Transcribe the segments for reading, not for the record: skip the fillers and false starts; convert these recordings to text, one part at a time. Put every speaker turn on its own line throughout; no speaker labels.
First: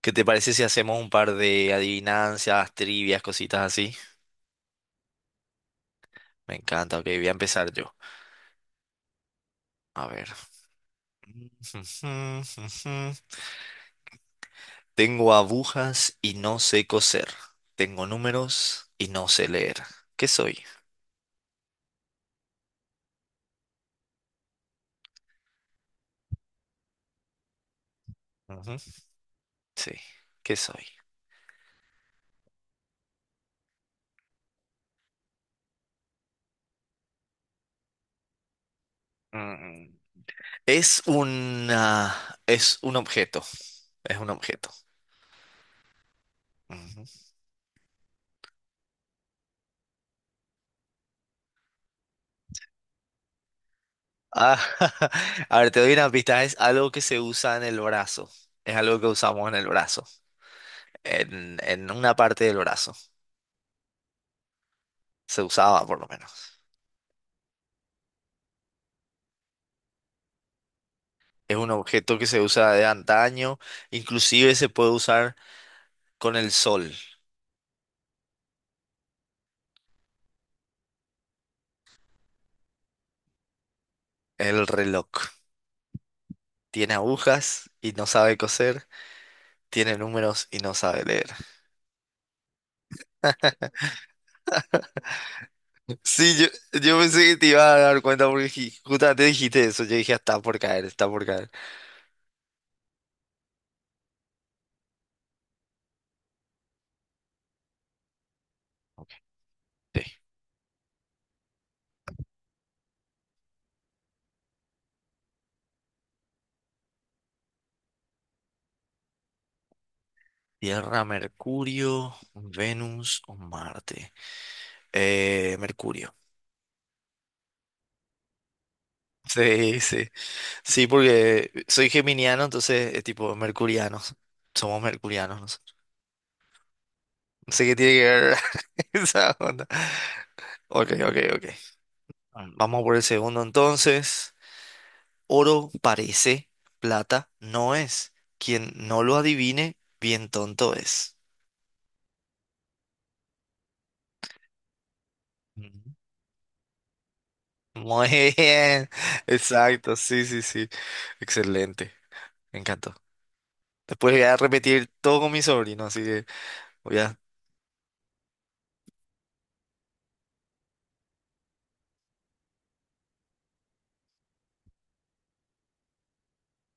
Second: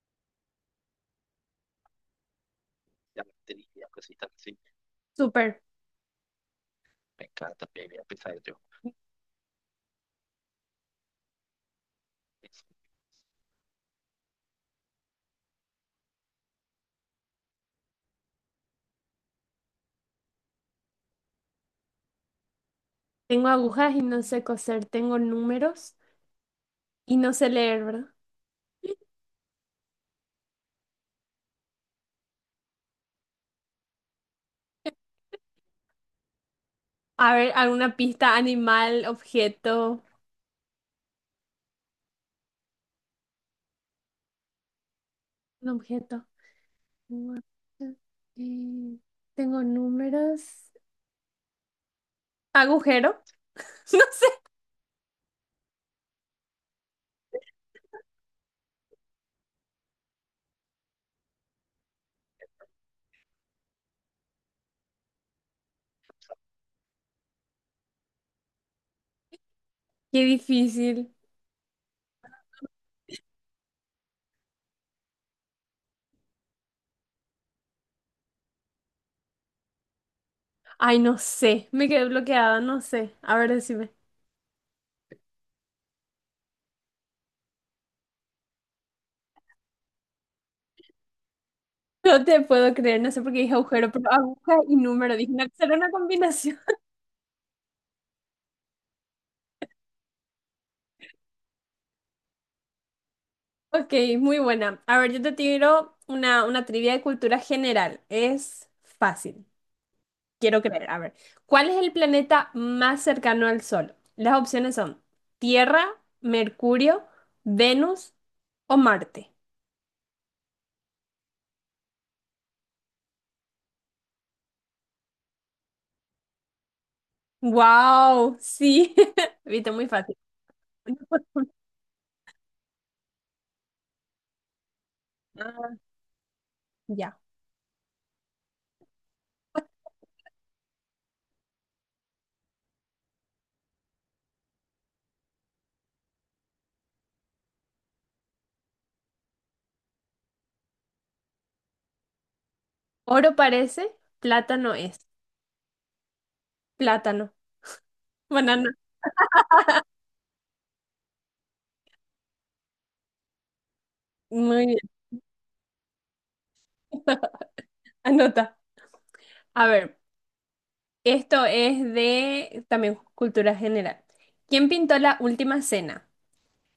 ¿Qué te parece si hacemos un par de adivinanzas, trivias, cositas así?
Súper.
Me encanta, ok, voy a empezar yo. A ver. Tengo agujas y no sé coser. Tengo números y no sé leer. ¿Qué soy?
Tengo agujas y no sé coser, tengo números y no sé leer, ¿verdad?
Ujú. Sí, ¿qué soy?
A ver, alguna pista, animal,
Mm.
objeto.
Es una, es un objeto, es un objeto.
Un objeto.
Ujú.
Un objeto. Eh, Tengo números. Agujero. No sé.
Ah, a ver, te doy una pista, es algo que se usa en el brazo. Es algo que usamos en el brazo. En una parte del brazo. Se usaba por lo menos.
Qué difícil.
Es un objeto que se usa de antaño, inclusive se puede usar con el sol,
Ay, no sé. Me quedé bloqueada, no sé. A ver, decime.
el reloj. Tiene agujas y no sabe coser, tiene números y no sabe leer.
No te puedo creer, no sé por qué dije agujero, pero aguja y número. Dije, no, será una
Sí,
combinación.
yo pensé que te iba a dar cuenta porque justamente dijiste eso. Yo dije, "Ah, está por caer, está por caer.
Ok, muy buena. A ver, yo te tiro una trivia de cultura general. Es
Ok,
fácil,
sí.
quiero creer. A ver, ¿cuál es el planeta más cercano al Sol? Las opciones son Tierra, Mercurio, Venus o Marte.
Tierra, Mercurio, Venus o Marte. Mercurio.
¡Wow! Sí, viste,
Sí,
muy
sí.
fácil.
Sí, porque soy geminiano, entonces es tipo mercurianos. Somos mercurianos
Ah,
nosotros.
ya.
No sé qué tiene que ver esa onda. Ok, ok, ok. Vamos por el segundo entonces. Oro parece, plata no es. Quien no lo adivine, bien tonto es.
Oro parece, plátano es.
Ujú.
Plátano.
Muy
Banana.
bien. Exacto, sí, sí, sí. Excelente. Me encantó. Después voy a
Muy bien,
repetir todo con mi sobrino, así que voy a...
anota. A ver. Esto es de también cultura general. ¿Quién pintó la última cena?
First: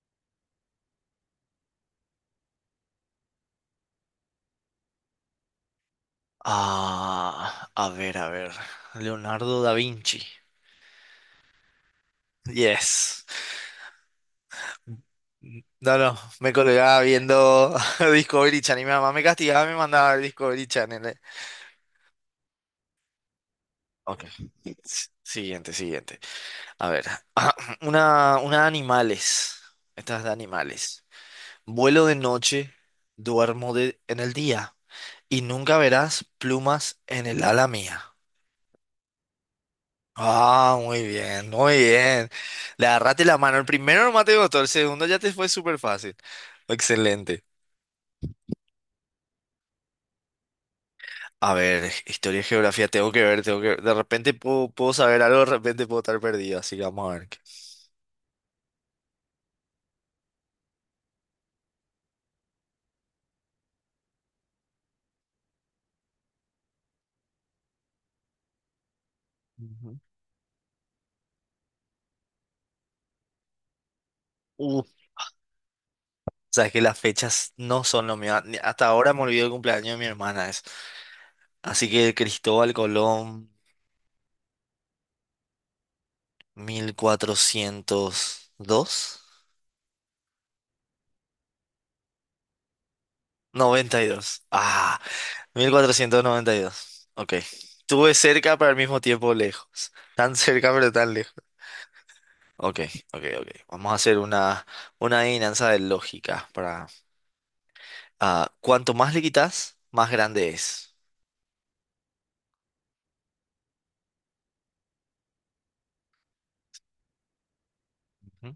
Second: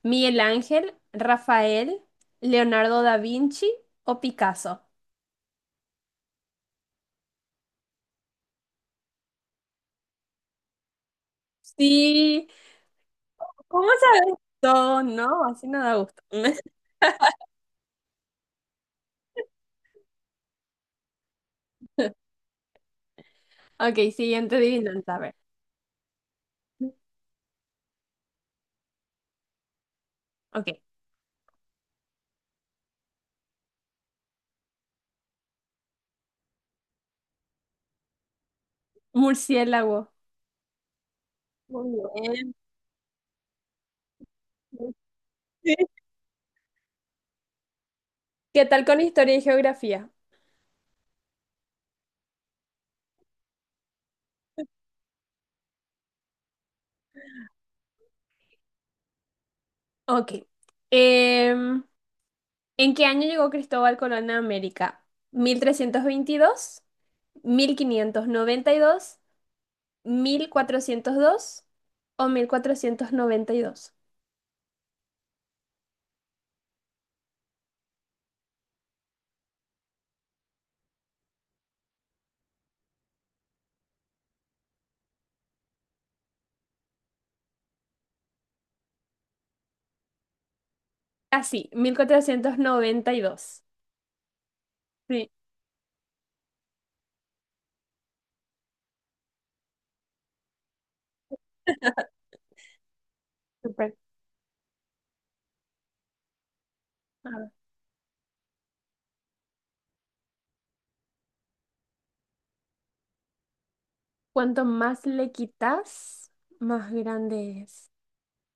¿Miguel Ángel, Rafael, Leonardo da Vinci o Picasso?
A ver, a ver. Leonardo da Vinci.
Sí,
Yes.
¿cómo sabes todo? No, así no da
No, no,
gusto.
me colgaba viendo Discovery Channel y mi mamá me castigaba, me mandaba a ver Discovery Channel.
Ok,
Ok.
siguiente adivinanza, a ver.
Siguiente, siguiente. A ver, una de animales. Esta es de
Ok,
animales. Vuelo de noche, duermo de, en el día y nunca verás plumas en el ala mía.
murciélago.
Ah, muy bien, muy
Muy
bien.
bien.
Le agarraste la mano. El primero nomás te costó, el segundo ya te fue
Sí.
súper fácil. Excelente.
¿Qué tal con historia y geografía?
A ver, historia y geografía, tengo que ver, tengo que ver. De repente puedo, puedo saber algo, de repente puedo estar perdido, así que vamos a ver.
Ok. Em, ¿En qué año llegó Cristóbal Colón a América? ¿1322? Mil quinientos noventa y dos,
Ujú.
mil cuatrocientos dos o mil cuatrocientos noventa y dos.
Uh, sabes que las fechas no son lo mío. Hasta ahora me olvidé el cumpleaños de mi hermana. Es. Así que Cristóbal Colón, 1402,
Así, 1492.
92. Ah,
Sí.
1492, ok. Tuve cerca, pero al mismo tiempo lejos. Tan cerca, pero tan lejos. Ok, ok, ok. Vamos a
Súper.
hacer una adivinanza de lógica para...
A ver,
cuanto más le quitas, más grande es.
cuanto más le quitas, más grande es.
Ujú.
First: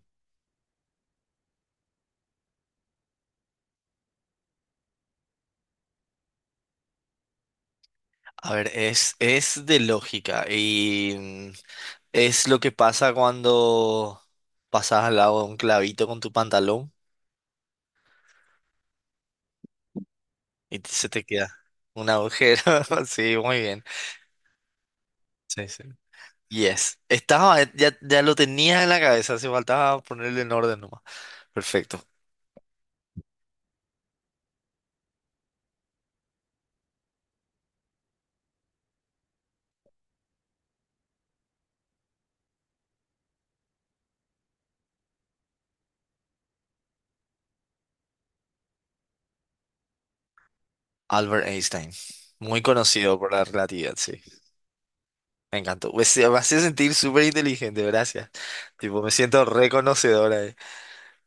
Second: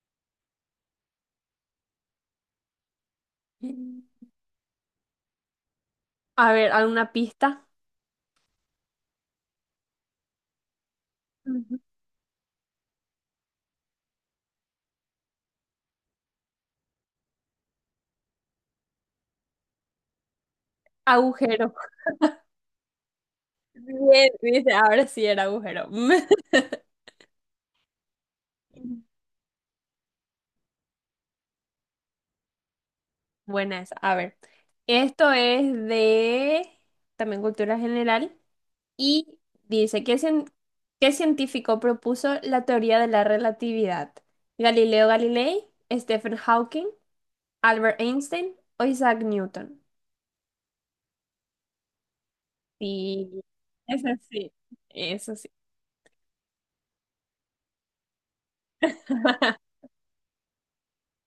Mm. A ver, ¿alguna pista?
A ver, es de lógica y
Ujú.
es lo que pasa cuando pasas al lado de un clavito con tu pantalón y se te queda
Agujero.
un agujero. Sí, muy bien.
Bien, dice, ahora sí era
Sí, sí.
agujero.
Yes. Estaba, ya lo tenías en la
Mm.
cabeza, hace faltaba ponerle en orden nomás. Perfecto.
Buena esa. A ver, esto es de también cultura general. Y dice, ¿qué científico propuso la teoría de la relatividad? ¿Galileo Galilei, Stephen Hawking, Albert Einstein o Isaac Newton?
Albert Einstein. Muy conocido por
Sí,
la relatividad,
eso
sí.
sí, eso sí.
Me encantó. Pues, me hace sentir súper inteligente, gracias. Tipo, me siento reconocedora.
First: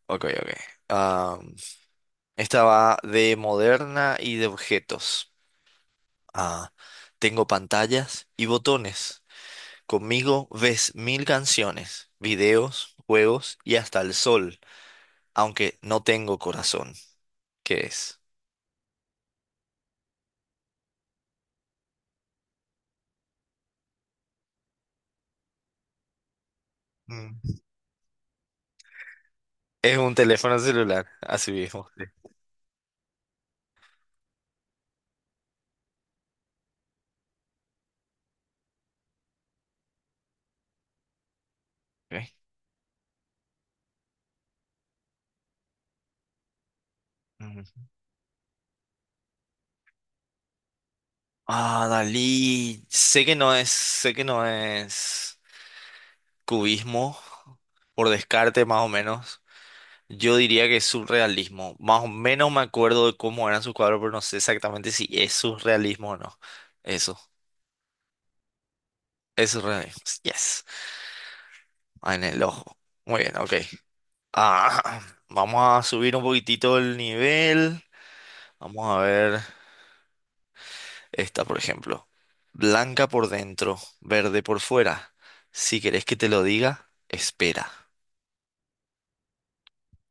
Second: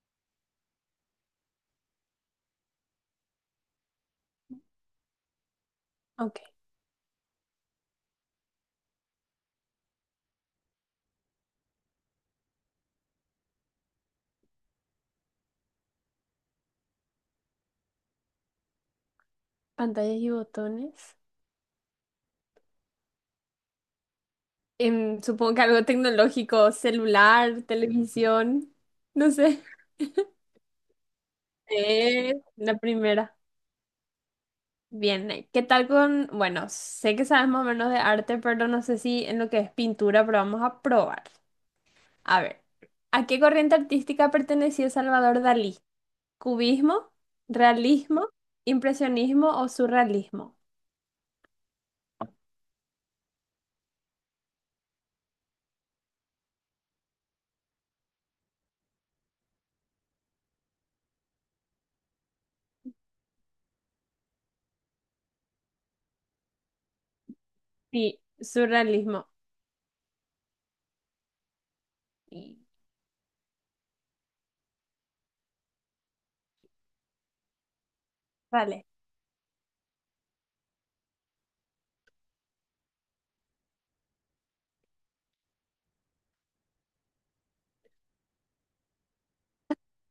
Ok, ok. Am, Esta va de moderna y de objetos.
Ok,
Ah, Tengo pantallas y botones. Conmigo ves 1000 canciones, videos, juegos y hasta el sol, aunque no tengo corazón. ¿Qué es?
pantallas y botones. Supongo que algo tecnológico,
Mm.
celular, televisión, no sé.
Es un teléfono celular, así mismo. Sí.
La primera. Bien, ¿qué tal con, bueno, sé que sabes más o menos de arte, pero no sé si en lo que es pintura, pero vamos a probar. A
Ok.
ver, ¿a qué corriente artística pertenecía Salvador Dalí? ¿Cubismo,
Mm.
realismo, impresionismo o surrealismo?
Ah, Dalí, sé que no es, sé que no es cubismo, por descarte más o menos. Yo diría que es surrealismo. Más o menos me acuerdo de cómo eran sus cuadros, pero no sé exactamente si es surrealismo o no. Eso.
Sí, surrealismo.
Es re- Yes. En el
Y-
ojo. Muy bien, ok. Ah, Vamos a subir un poquitito el nivel.
Vale.
Vamos a ver esta, por ejemplo. Blanca por dentro, verde por fuera. Si querés que te lo diga, espera.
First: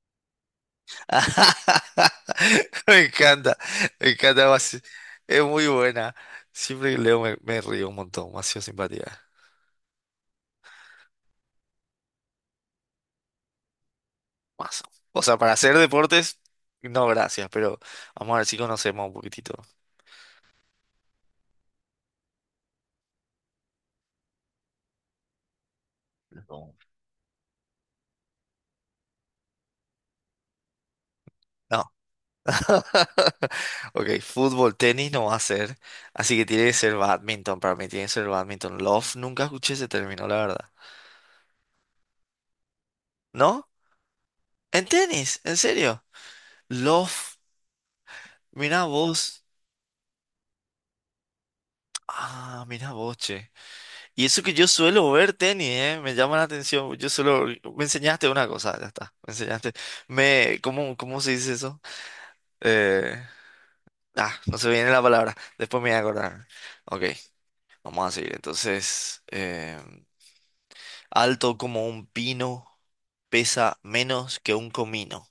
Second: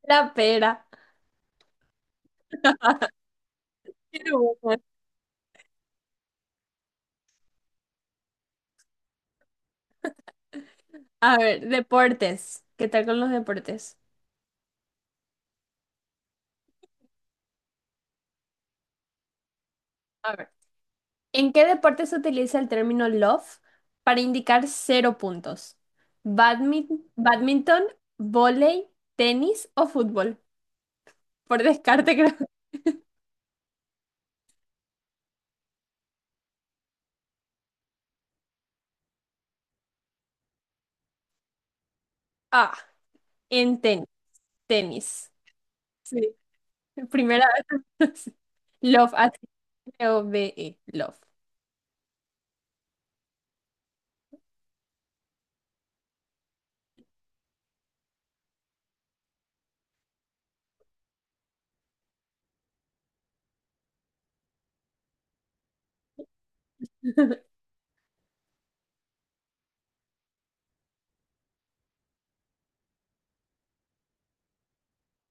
La pera.
Me encanta, me encanta.
Pero
Macio.
bueno.
Es muy buena. Siempre que leo me, me río un montón. Más simpatía.
A ver, deportes. ¿Qué tal con los deportes?
Mazo. O sea, para hacer deportes, no gracias, pero vamos a ver si conocemos un poquitito.
¿En qué deporte se utiliza el término love para indicar cero puntos?
No.
¿Badminton, vóley, tenis o fútbol? Por
No.
descarte creo.
Ok, fútbol, tenis no va a ser. Así que tiene que ser badminton. Para mí tiene que ser badminton. Love, nunca escuché ese término, la verdad.
Ah,
¿No?
en tenis.
¿En
Tenis.
tenis? ¿En serio?
Sí.
Love.
Primera vez.
Mira
Love,
vos.
HOVE. Love.
Ah, mira vos, che. Y eso que yo suelo ver tenis, me llama la atención. Yo solo me enseñaste una cosa, ya está. Me enseñaste. Me, ¿cómo, cómo se dice eso? Eh, no se viene la palabra. Después me voy a acordar. Ok, vamos a seguir. Entonces, alto como un pino, pesa menos que un comino.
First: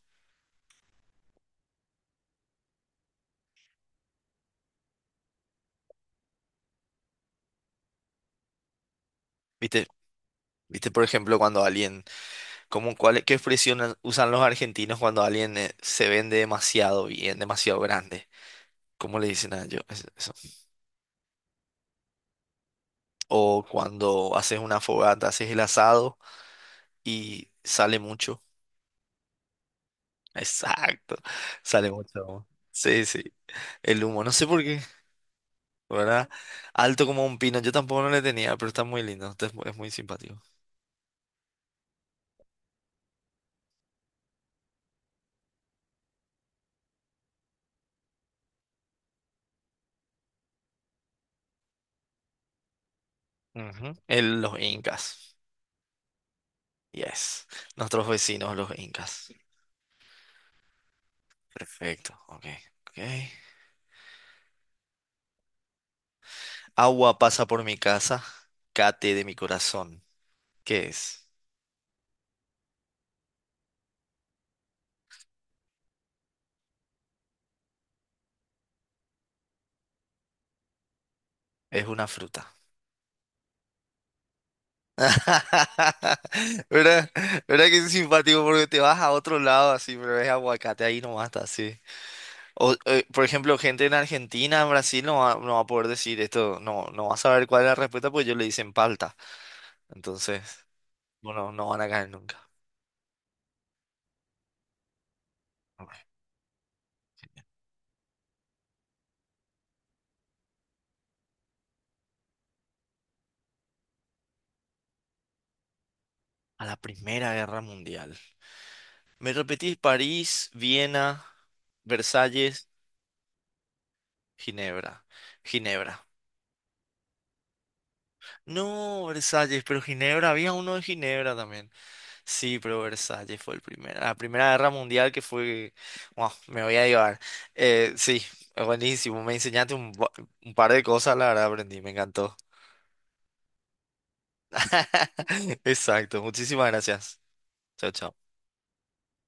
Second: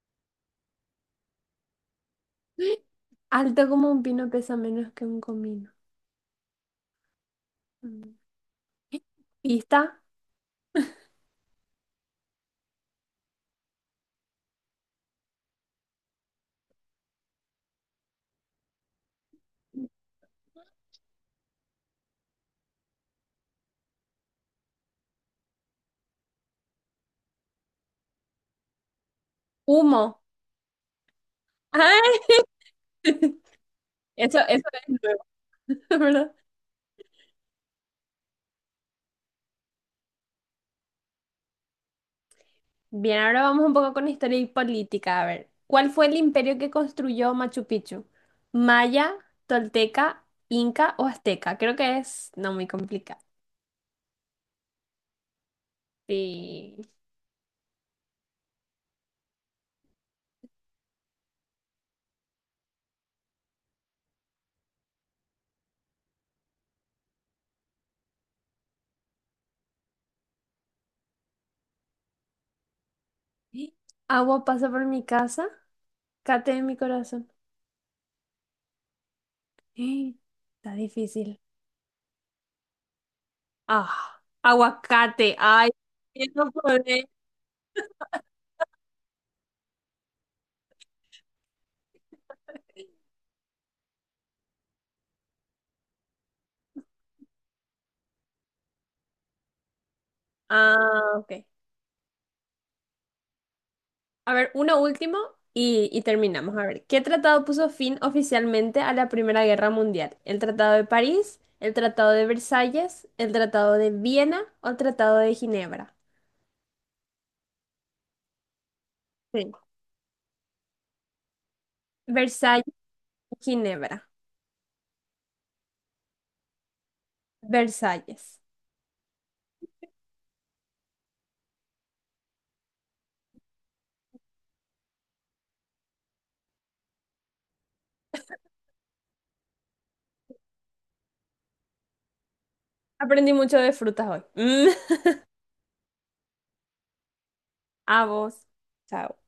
Alto como un pino, pesa menos que un comino. Mm.
¿Viste?
Pista.
¿Viste, por ejemplo, cuando alguien, como cuál, qué expresión usan los argentinos cuando alguien se vende demasiado bien, demasiado grande? ¿Cómo le dicen a ellos eso? O cuando haces una fogata, haces el asado y sale mucho.
Humo.
Exacto, sale mucho.
Ay,
Humo. Sí, sí, el humo, no
Eso,
sé por
eso
qué,
es nuevo,
¿verdad?
¿verdad?
Alto como un pino, yo tampoco no le tenía, pero está muy lindo, es muy simpático.
Bien, ahora vamos un poco con historia y política. A ver, ¿cuál fue el imperio que construyó Machu Picchu? ¿Maya, Tolteca, Inca o Azteca? Creo que es no muy complicado.
Ujú. Los incas.
Sí.
Yes. Nuestros vecinos, los incas. Perfecto. Ok. Ok. Agua pasa por mi casa. Cate de mi corazón. ¿Qué es?
Agua pasa por mi casa, cate de mi corazón. Está difícil.
Es una fruta.
Ah, aguacate. Ay, no podré.
¿Verdad? ¿Verdad que es simpático? Porque te vas a otro lado así, pero es aguacate, ahí nomás está así. O, por ejemplo, gente en Argentina, en Brasil, no va, no va a poder decir esto, no, no va a saber cuál es la respuesta, porque ellos le dicen palta. Entonces,
Ah, ok.
bueno, no van a caer nunca.
A ver, uno último y,
Ok.
y terminamos. A ver, ¿qué tratado puso fin oficialmente a la Primera Guerra Mundial? ¿El Tratado de París, el Tratado de Versalles, el Tratado de Viena o el Tratado de Ginebra?
A la Primera Guerra Mundial. Me
Sí.
repetís París, Viena,
Versalles,
Versalles,
Ginebra,
Ginebra. Ginebra.
Versalles.
No, Versalles, pero Ginebra, había uno de Ginebra también. Sí, pero Versalles fue el primero. La Primera Guerra Mundial que fue... Wow, me voy a llevar. Sí, es buenísimo. Me enseñaste un, un par de cosas, la verdad aprendí, me encantó.
Aprendí mucho de frutas hoy. Mm.
Exacto, muchísimas gracias. Chao,
A
chao.
vos. Chao.